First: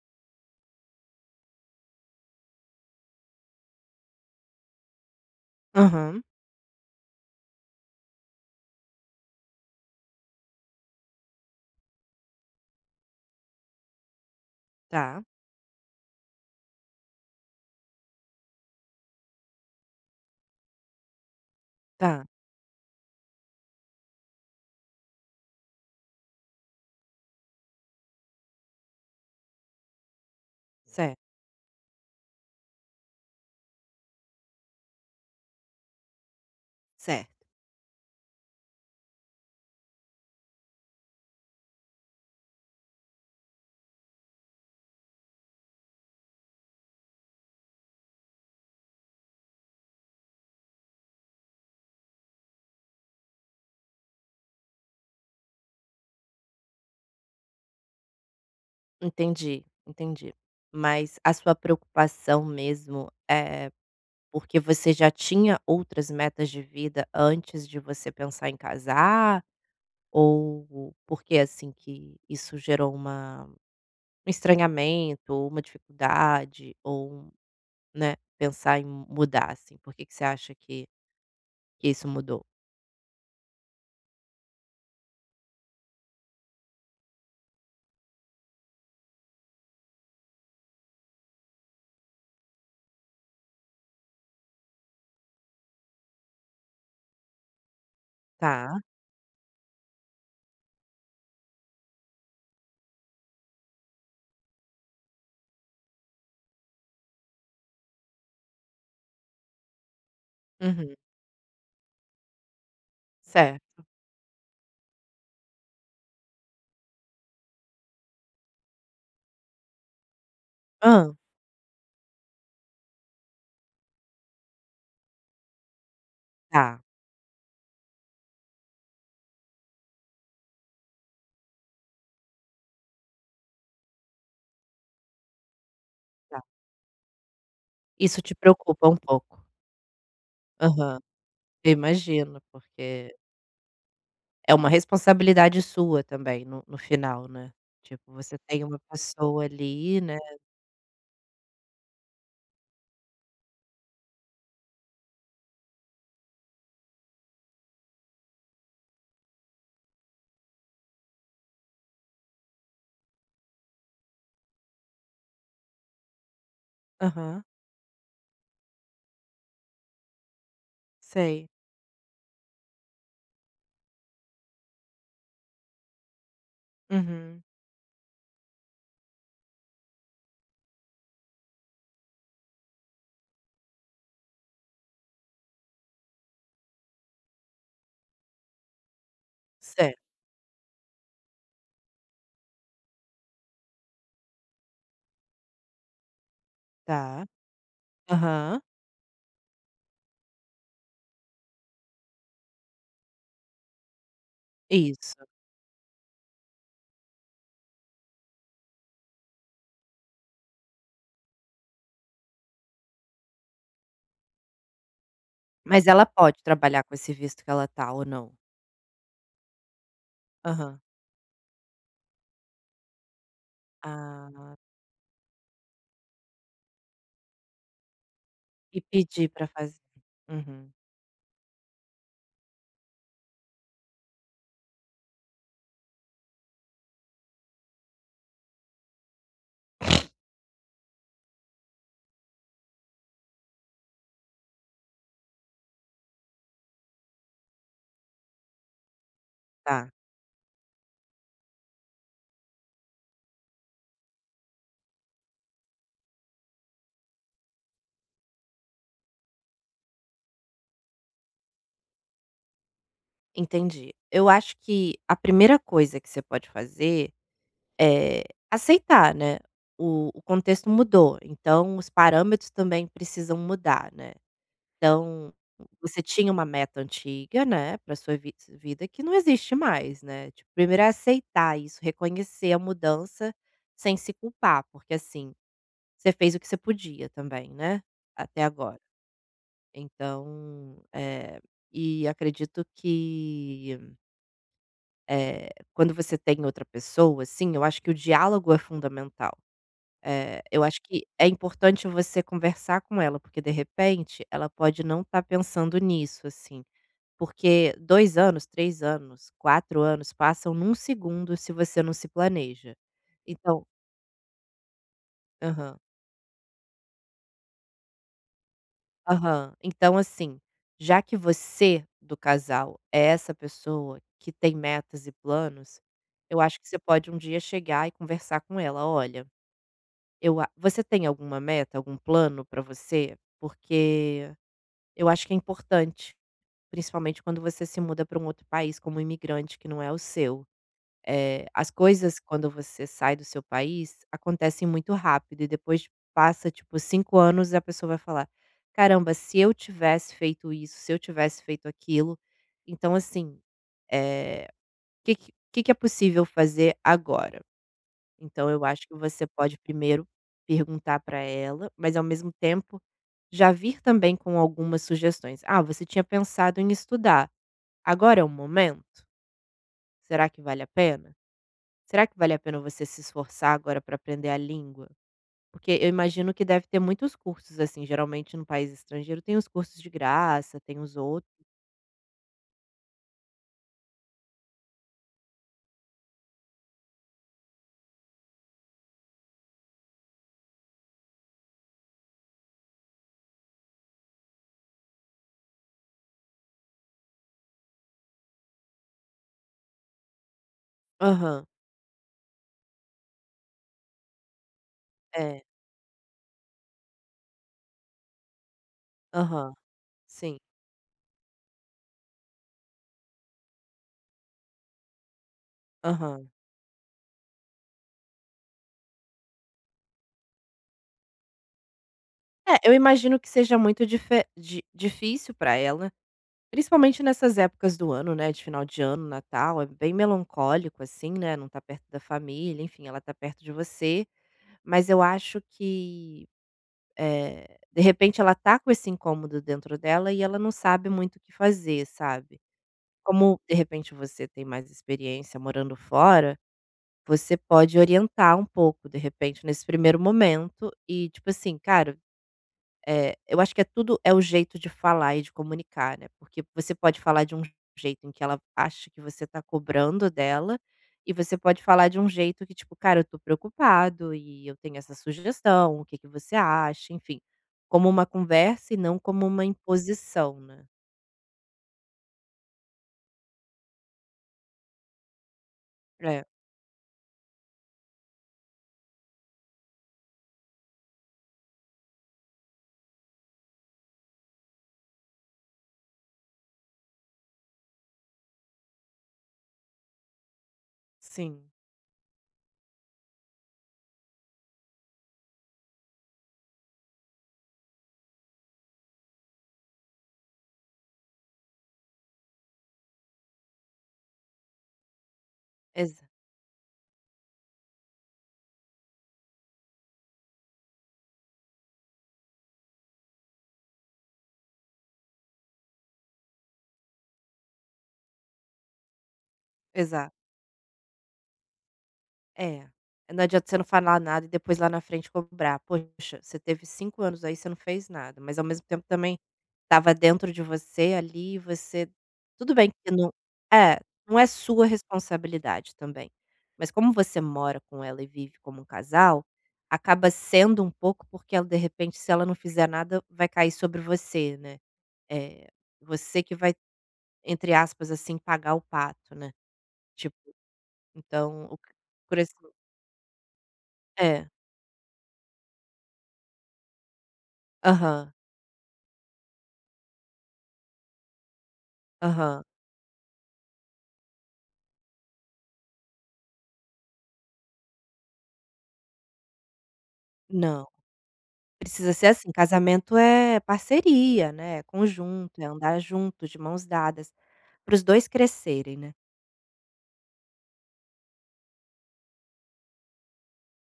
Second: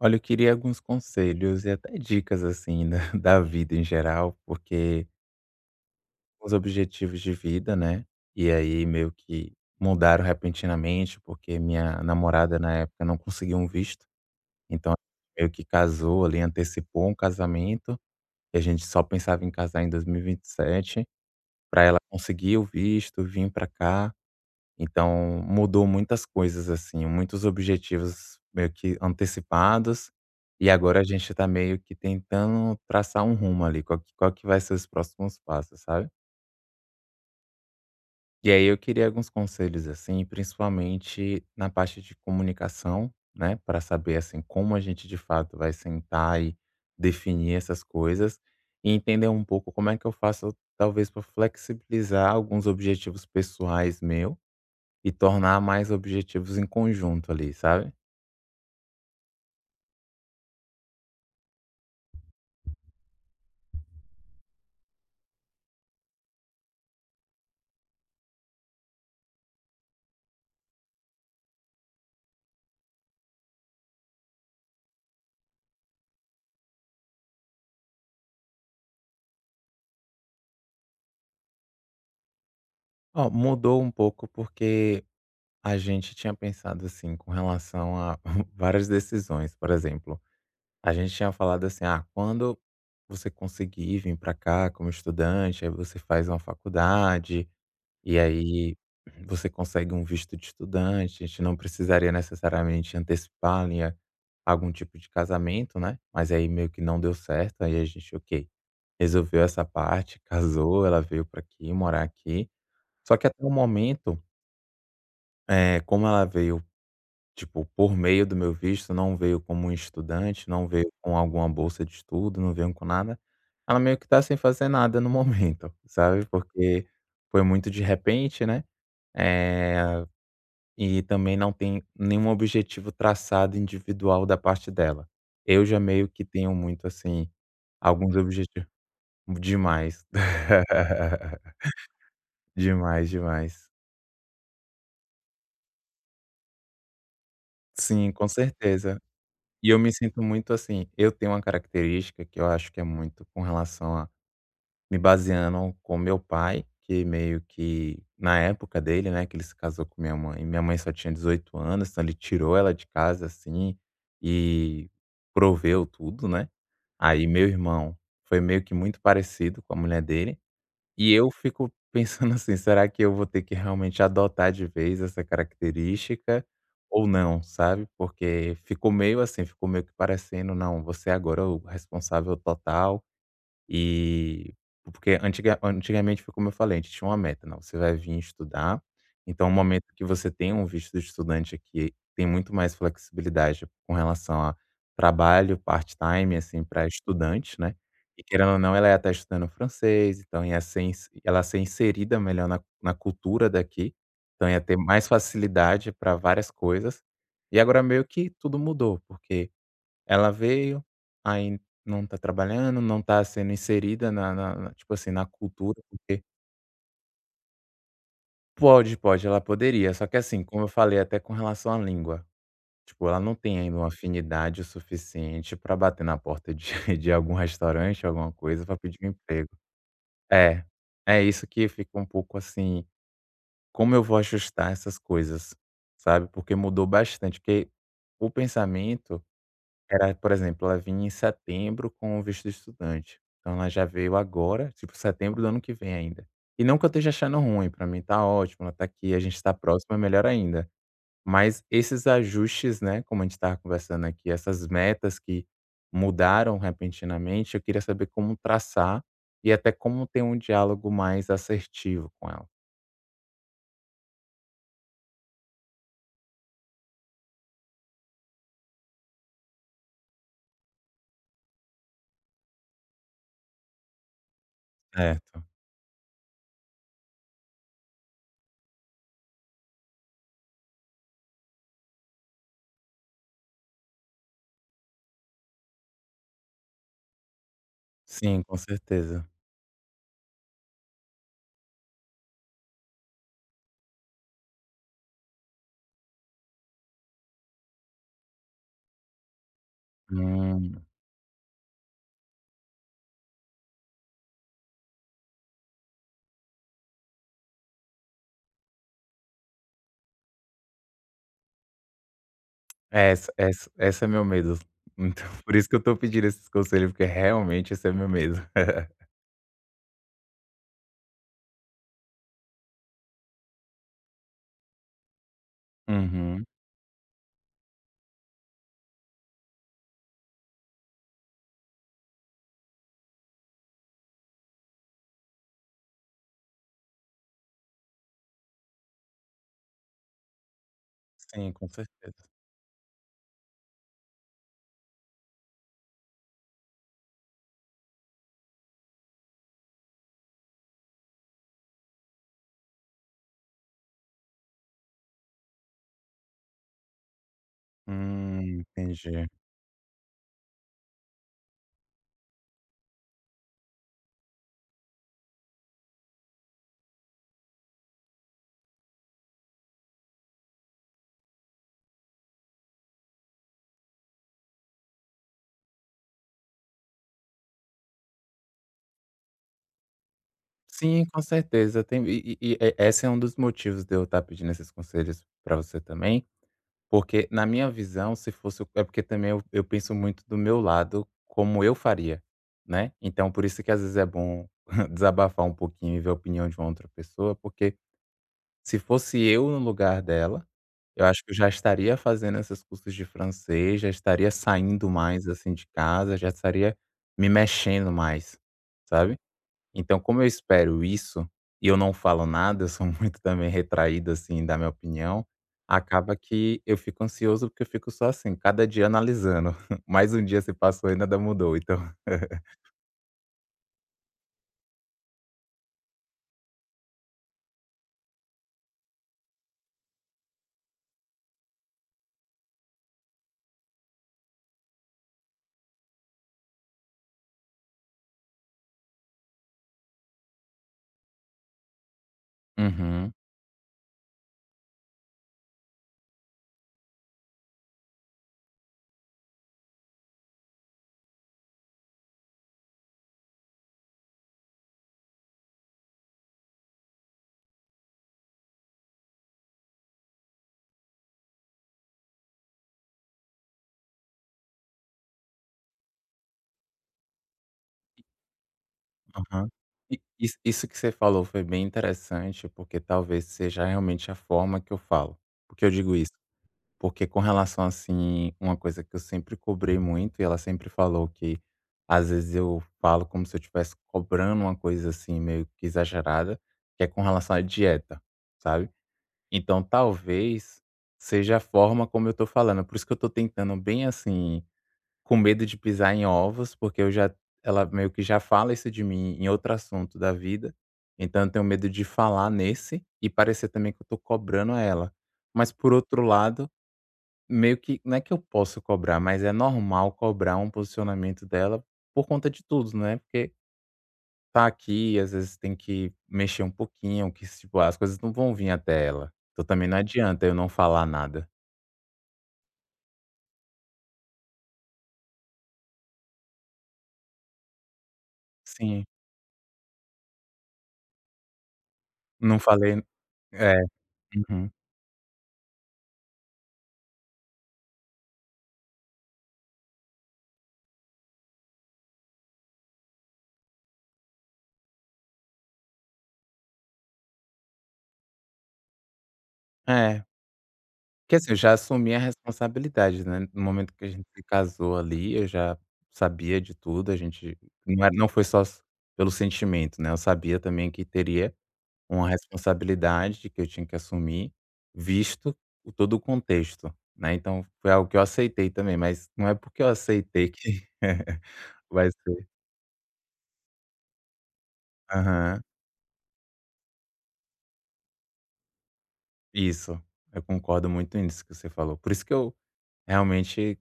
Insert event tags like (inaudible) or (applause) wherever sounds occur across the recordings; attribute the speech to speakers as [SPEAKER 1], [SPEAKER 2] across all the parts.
[SPEAKER 1] Olha, eu queria alguns conselhos e até dicas, assim, da (laughs) da vida em geral, porque
[SPEAKER 2] Aham,
[SPEAKER 1] os objetivos de vida, né, e aí meio que mudaram repentinamente, porque minha namorada, na época, não conseguiu um visto, então
[SPEAKER 2] tá,
[SPEAKER 1] meio que casou ali, antecipou um casamento, e a gente só pensava em casar em 2027, para ela
[SPEAKER 2] tá,
[SPEAKER 1] conseguir o visto, vir para cá. Então, mudou muitas coisas, assim, muitos objetivos meio que antecipados, e agora a
[SPEAKER 2] certo.
[SPEAKER 1] gente tá meio que tentando traçar um rumo ali, qual que vai ser os próximos passos, sabe.
[SPEAKER 2] Certo.
[SPEAKER 1] E aí eu queria alguns conselhos, assim, principalmente na parte de comunicação, né, para saber, assim, como a gente de fato vai sentar e definir essas coisas, e entender um pouco como é que eu faço, talvez, para flexibilizar alguns objetivos pessoais meu e tornar mais objetivos em conjunto ali, sabe.
[SPEAKER 2] Entendi, entendi. Mas a sua preocupação mesmo é porque você já tinha outras metas de vida antes de você pensar em casar? Ou porque assim que isso gerou uma um estranhamento, ou uma dificuldade, ou, né, pensar em mudar assim? Por que que você acha que isso mudou?
[SPEAKER 1] Ó, mudou um pouco porque a gente tinha pensado, assim, com relação a (laughs) várias decisões, por exemplo, a gente tinha falado assim: "Ah, quando você conseguir vir para cá como estudante, aí você faz uma faculdade, e aí
[SPEAKER 2] Tá,
[SPEAKER 1] você consegue um visto de estudante", a gente não precisaria necessariamente antecipar ali a algum tipo de casamento, né, mas aí meio que não deu certo, aí a gente: "Ok, resolveu essa parte, casou,
[SPEAKER 2] uhum,
[SPEAKER 1] ela veio pra aqui, morar aqui. Só que até o
[SPEAKER 2] certo.
[SPEAKER 1] momento, como ela veio, tipo, por meio do meu visto, não veio como um estudante, não veio
[SPEAKER 2] Hã,
[SPEAKER 1] com alguma bolsa de estudo, não veio com nada, ela meio que tá sem fazer nada no momento, (laughs) sabe,
[SPEAKER 2] tá,
[SPEAKER 1] porque foi muito de repente, né, eh, e também não tem nenhum objetivo traçado individual da parte dela. Eu já meio que
[SPEAKER 2] tá.
[SPEAKER 1] tenho muito, assim, alguns
[SPEAKER 2] Isso te
[SPEAKER 1] objetivos
[SPEAKER 2] preocupa um pouco.
[SPEAKER 1] demais.
[SPEAKER 2] Aham.
[SPEAKER 1] (laughs)
[SPEAKER 2] Eu imagino,
[SPEAKER 1] Demais,
[SPEAKER 2] porque
[SPEAKER 1] demais.
[SPEAKER 2] é uma responsabilidade sua também no final, né.
[SPEAKER 1] Sim,
[SPEAKER 2] Tipo,
[SPEAKER 1] com
[SPEAKER 2] você tem uma
[SPEAKER 1] certeza.
[SPEAKER 2] pessoa
[SPEAKER 1] E eu me
[SPEAKER 2] ali, né.
[SPEAKER 1] sinto muito assim, eu tenho uma característica que eu acho que é muito com relação a me baseando com meu pai, que meio que na época dele, né, que ele se casou com minha mãe só tinha 18 anos, então ele tirou ela de casa assim e proveu tudo, né? Aí
[SPEAKER 2] Aham,
[SPEAKER 1] meu irmão foi meio que muito parecido com a mulher dele. E eu
[SPEAKER 2] sei.
[SPEAKER 1] fico (laughs) pensando assim: "Será que eu vou ter que realmente adotar de vez essa característica ou não?",
[SPEAKER 2] Uhum.
[SPEAKER 1] sabe, porque ficou meio assim, ficou meio que parecendo: "Não, você agora é o responsável total". E porque antigamente foi como eu falei, a gente tinha uma meta, não, você vai vir estudar, então o momento
[SPEAKER 2] Certo,
[SPEAKER 1] que você tem um visto de estudante aqui, tem muito mais flexibilidade com relação a trabalho part-time, assim, para
[SPEAKER 2] tá.
[SPEAKER 1] estudante, né, e querendo ou
[SPEAKER 2] Aham,
[SPEAKER 1] não ela ia estar estudando francês, então ia ser ins ela ia ser inserida melhor na na cultura daqui, então ia ter mais
[SPEAKER 2] isso.
[SPEAKER 1] facilidade para várias coisas, e agora meio que tudo mudou, porque ela veio, aí não tá trabalhando, não tá sendo inserida na tipo assim, na cultura,
[SPEAKER 2] Mas ela
[SPEAKER 1] porque
[SPEAKER 2] pode trabalhar com esse visto que ela tá ou não?
[SPEAKER 1] pode, pode, ela poderia, só que assim, como eu
[SPEAKER 2] Aham.
[SPEAKER 1] falei até com relação à língua, tipo, ela não tem ainda uma
[SPEAKER 2] Ah,
[SPEAKER 1] afinidade o suficiente pra bater na porta de (laughs) de algum restaurante, alguma coisa, pra
[SPEAKER 2] e
[SPEAKER 1] pedir um
[SPEAKER 2] pedir pra
[SPEAKER 1] emprego.
[SPEAKER 2] fazer.
[SPEAKER 1] É,
[SPEAKER 2] Uhum,
[SPEAKER 1] é isso que fica um pouco assim, como eu vou ajustar essas coisas, sabe, porque mudou bastante, porque o pensamento era, por exemplo, ela vinha em setembro com o visto de estudante. Então ela já veio agora, tipo, setembro do ano que vem ainda. E não que eu esteja achando ruim, pra mim tá ótimo, ela tá aqui, a gente tá
[SPEAKER 2] tá,
[SPEAKER 1] próximo, é melhor ainda. Mas esses ajustes, né, como a gente estava conversando aqui, essas metas que mudaram repentinamente, eu queria saber como traçar e até como ter um diálogo mais assertivo com ela.
[SPEAKER 2] entendi. Eu acho que a primeira coisa que você pode fazer. Eh, Aceitar, né, o contexto mudou, então os parâmetros também precisam mudar, né. Então,
[SPEAKER 1] Certo.
[SPEAKER 2] você tinha uma meta antiga, né, para sua vi vida que não existe mais, né, tipo, primeiro é aceitar isso, reconhecer a mudança sem se culpar, porque, assim, você fez o que você podia também, né,
[SPEAKER 1] Sim,
[SPEAKER 2] até
[SPEAKER 1] com
[SPEAKER 2] agora.
[SPEAKER 1] certeza.
[SPEAKER 2] Então, e acredito que, quando você tem outra pessoa, assim, eu acho que o diálogo é fundamental. Eu acho
[SPEAKER 1] Hum.
[SPEAKER 2] que é importante você conversar com ela, porque de repente ela pode não estar pensando nisso, assim. Porque 2 anos, 3 anos, 4 anos passam num segundo se você não se planeja.
[SPEAKER 1] É, essa
[SPEAKER 2] Então,
[SPEAKER 1] essa essa é meu medo. Então, (laughs) por isso que
[SPEAKER 2] aham,
[SPEAKER 1] eu tô pedindo esses conselhos, porque realmente esse é meu medo. (laughs)
[SPEAKER 2] aham. Então assim, já que você do casal é essa pessoa que tem metas e planos, eu
[SPEAKER 1] Uhum.
[SPEAKER 2] acho que você pode um dia chegar e conversar com ela: "Olha, eu a você tem alguma meta, algum plano para você? Porque". Eu acho que é importante, principalmente quando você se muda para um outro país como imigrante que não é o seu.
[SPEAKER 1] Sim, com
[SPEAKER 2] As coisas
[SPEAKER 1] certeza.
[SPEAKER 2] quando você sai do seu país acontecem muito rápido e depois passa tipo 5 anos e a pessoa vai falar: "Caramba, se eu tivesse feito isso, se eu tivesse feito aquilo". Então assim, eh, o que que é possível fazer agora? Então eu acho que você
[SPEAKER 1] Entendi.
[SPEAKER 2] pode primeiro perguntar para ela, mas ao mesmo tempo já vir também com algumas sugestões: "Ah, você tinha pensado em estudar, agora é o momento? Será que vale a pena? Será que vale a pena você se esforçar agora para aprender a língua?". Porque eu imagino que deve ter muitos cursos, assim, geralmente no país estrangeiro tem os cursos de graça, tem os
[SPEAKER 1] Sim, com
[SPEAKER 2] outros.
[SPEAKER 1] certeza. Tem, esse é um dos motivos de eu estar pedindo esses conselhos para você também, porque na minha visão, se fosse o- é porque também eu penso muito do meu lado, como eu faria, né. Então por isso que às vezes é bom (laughs) desabafar um pouquinho e ver a opinião de uma outra pessoa, porque se fosse eu no lugar dela, eu acho que eu
[SPEAKER 2] Aham,
[SPEAKER 1] já estaria fazendo esses cursos de francês, já estaria saindo mais,
[SPEAKER 2] é,
[SPEAKER 1] assim, de casa, já estaria me mexendo mais, sabe.
[SPEAKER 2] aham,
[SPEAKER 1] Então como eu
[SPEAKER 2] sim,
[SPEAKER 1] espero isso, e eu não falo nada, eu sou (laughs) muito também retraído, assim, da minha opinião, acaba
[SPEAKER 2] aham.
[SPEAKER 1] que eu fico ansioso, porque eu fico só assim, cada dia analisando. (laughs) Mais um dia se passou e nada mudou, então
[SPEAKER 2] É, eu imagino que seja muito dife di difícil para ela. Principalmente nessas épocas do ano, né, de final de ano, Natal, é bem melancólico, assim, né, não tá perto da família, enfim, ela tá perto de você, mas eu acho que, de repente ela tá com esse incômodo dentro dela e ela não sabe muito o que fazer, sabe.
[SPEAKER 1] uhum,
[SPEAKER 2] Como, de repente, você tem mais experiência morando fora, você pode orientar um pouco, de repente, nesse primeiro momento e, tipo assim: "Cara". Eu acho que é tudo é o jeito de falar e de comunicar, né, porque você pode falar de um jeito em que ela acha que você tá cobrando dela, e você pode falar de um jeito que tipo: "Cara, eu tô preocupado e eu tenho essa sugestão, o que que você acha?", enfim, como uma conversa e não como uma
[SPEAKER 1] aham. E isso
[SPEAKER 2] imposição, né.
[SPEAKER 1] isso que você falou foi bem interessante, porque talvez seja realmente a forma que eu falo. Porque eu digo isso?
[SPEAKER 2] É,
[SPEAKER 1] Porque com relação, assim, uma coisa que eu sempre cobrei muito e ela sempre falou que às vezes eu falo como se eu estivesse cobrando uma coisa assim meio que exagerada, que é com relação à dieta, sabe? Então talvez seja a
[SPEAKER 2] sim,
[SPEAKER 1] forma como eu tô falando. Por isso que eu tô tentando bem assim, com medo de pisar em ovos, porque eu já, ela meio que já fala isso de mim em outro assunto da vida. Então eu tenho medo de falar nesse e parecer também que eu tô cobrando a ela. Mas por outro
[SPEAKER 2] exa
[SPEAKER 1] lado, meio que não é que eu posso cobrar, mas é normal cobrar um posicionamento dela por conta de tudo, né, porque tá aqui, às vezes tem que mexer um pouquinho, que tipo, as coisas não vão vir até ela, então também não
[SPEAKER 2] exato,
[SPEAKER 1] adianta eu não falar nada.
[SPEAKER 2] é. Não adianta você não falar nada e depois lá na frente cobrar: "Poxa, você teve 5 anos aí, você não fez nada", mas ao mesmo
[SPEAKER 1] Sim,
[SPEAKER 2] tempo também. Estava dentro de você ali, você,
[SPEAKER 1] não
[SPEAKER 2] tudo bem
[SPEAKER 1] falei,
[SPEAKER 2] que não
[SPEAKER 1] é,
[SPEAKER 2] é, não é
[SPEAKER 1] uhum.
[SPEAKER 2] sua responsabilidade também, mas como você mora com ela e vive como um casal, acaba sendo um pouco porque ela de repente se ela não fizer nada vai cair sobre você, né. Eh, Você que vai, entre aspas, assim, "pagar o pato", né,
[SPEAKER 1] É,
[SPEAKER 2] tipo,
[SPEAKER 1] porque assim, eu
[SPEAKER 2] então
[SPEAKER 1] já
[SPEAKER 2] o
[SPEAKER 1] assumi a
[SPEAKER 2] por esse
[SPEAKER 1] responsabilidade, né, no momento que a gente se
[SPEAKER 2] é.
[SPEAKER 1] casou ali, eu já sabia de tudo, a gente não é não
[SPEAKER 2] Aham,
[SPEAKER 1] foi pelo sentimento, né, eu sabia também que teria uma
[SPEAKER 2] aham.
[SPEAKER 1] responsabilidade que eu tinha que assumir, visto o todo o contexto, né, então foi algo que eu aceitei também, mas não é porque eu aceitei que
[SPEAKER 2] Não.
[SPEAKER 1] (laughs) vai
[SPEAKER 2] Precisa ser
[SPEAKER 1] ser.
[SPEAKER 2] assim, casamento é parceria, né, é conjunto,
[SPEAKER 1] Aham,
[SPEAKER 2] é andar junto, de mãos dadas, para os 2 crescerem, né.
[SPEAKER 1] isso. Eu concordo muito nisso que você falou. Por isso que eu realmente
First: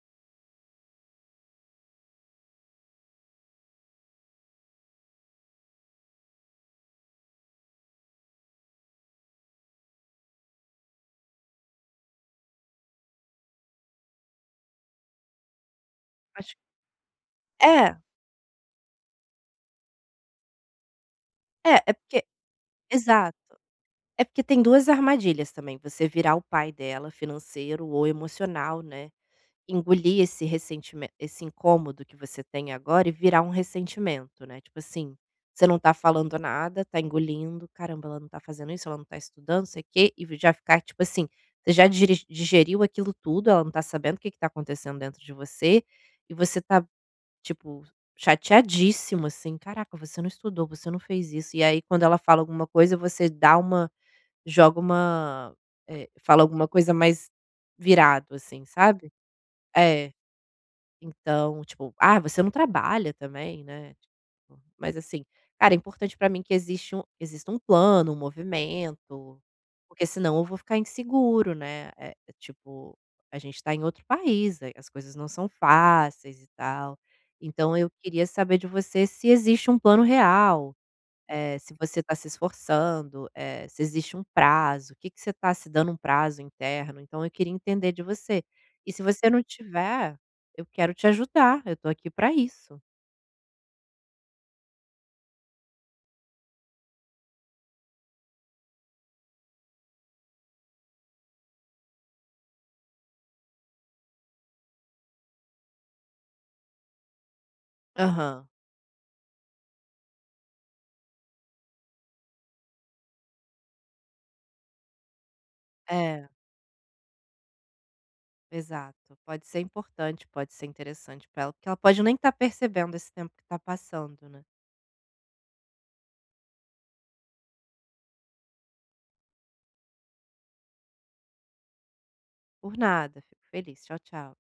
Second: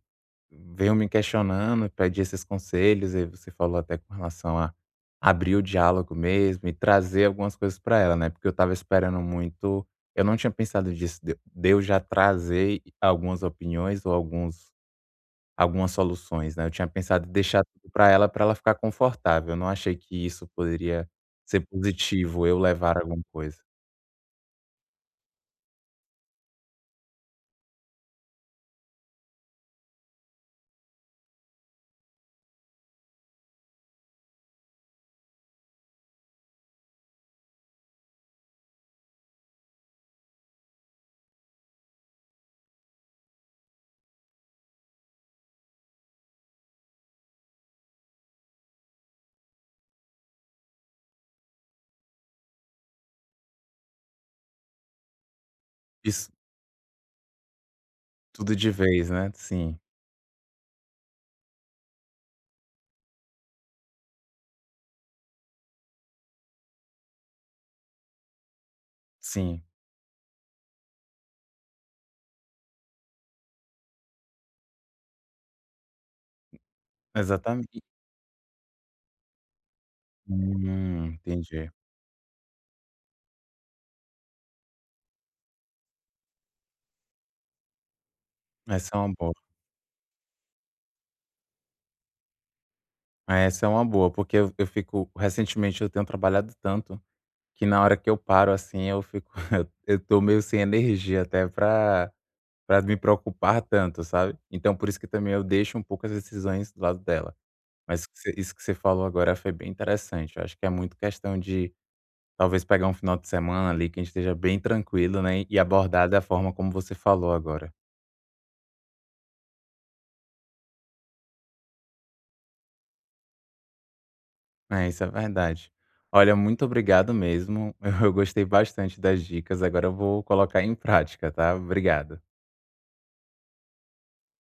[SPEAKER 1] venho me questionando, pedi esses conselhos, e você falou até com relação a abrir o diálogo mesmo e trazer algumas coisas para ela, né, porque eu estava esperando muito, eu não tinha pensado disso, de eu já trazer algumas opiniões ou alguns, algumas soluções,
[SPEAKER 2] Acho.
[SPEAKER 1] né, eu tinha pensado em deixar tudo
[SPEAKER 2] É,
[SPEAKER 1] para ela ficar confortável, eu não achei que isso poderia ser
[SPEAKER 2] é, é porque
[SPEAKER 1] positivo, eu levar alguma
[SPEAKER 2] exato,
[SPEAKER 1] coisa.
[SPEAKER 2] é porque tem 2 armadilhas também, você virar o pai dela, financeiro ou emocional, né. Engolir esse ressentimento, esse incômodo que você tem agora e virar um ressentimento, né, tipo assim, você não tá falando nada, tá engolindo, "Caramba, ela não tá fazendo isso, ela não tá estudando, não sei o quê", e já ficar, tipo assim, você já digeriu aquilo tudo, ela não tá sabendo o que que tá acontecendo dentro de você, e você tá, tipo, chateadíssimo, assim, "Caraca, você não estudou, você não fez isso", e aí quando ela fala alguma coisa você dá uma joga uma,
[SPEAKER 1] Isso
[SPEAKER 2] fala alguma coisa mais virado,
[SPEAKER 1] tudo
[SPEAKER 2] assim,
[SPEAKER 1] de vez,
[SPEAKER 2] sabe?
[SPEAKER 1] né. Sim,
[SPEAKER 2] É. Então, tipo, ah, você não trabalha também, né, tipo, mas assim, cara, é importante pra mim que existe um exista um plano, um movimento,
[SPEAKER 1] sim,
[SPEAKER 2] porque senão eu vou ficar inseguro, né, tipo, a gente tá em outro país, aí as coisas não são fáceis e tal. Então
[SPEAKER 1] exatamente.
[SPEAKER 2] eu queria saber de você se existe um plano real,
[SPEAKER 1] Entendi.
[SPEAKER 2] se você está se esforçando, se existe um prazo, o que que você está se dando um prazo interno, então eu queria entender de você. E
[SPEAKER 1] Essa é
[SPEAKER 2] se
[SPEAKER 1] uma
[SPEAKER 2] você
[SPEAKER 1] boa.
[SPEAKER 2] não tiver, eu quero te ajudar, eu estou aqui para isso.
[SPEAKER 1] Essa é uma boa, porque eu fico, recentemente eu tenho trabalhado tanto, que na hora que eu paro, assim, eu fico, (laughs) eu tô meio sem energia até pra me preocupar tanto, sabe. Então por isso que também eu deixo um pouco as decisões do lado dela. Mas que você,
[SPEAKER 2] Aham.
[SPEAKER 1] isso que você falou agora foi bem interessante. Eu acho que é muito questão de talvez pegar um final de semana ali que a gente esteja bem tranquilo, né, e abordar da
[SPEAKER 2] É,
[SPEAKER 1] forma como você falou agora.
[SPEAKER 2] exato. Pode ser importante, pode ser interessante para ela, porque ela pode nem estar percebendo esse tempo que está passando, né.
[SPEAKER 1] É, isso é verdade. Olha, muito obrigado mesmo. (laughs) Eu gostei bastante das dicas, agora eu vou colocar em prática, tá? Obrigado.
[SPEAKER 2] Por nada, fico feliz. Tchau, tchau.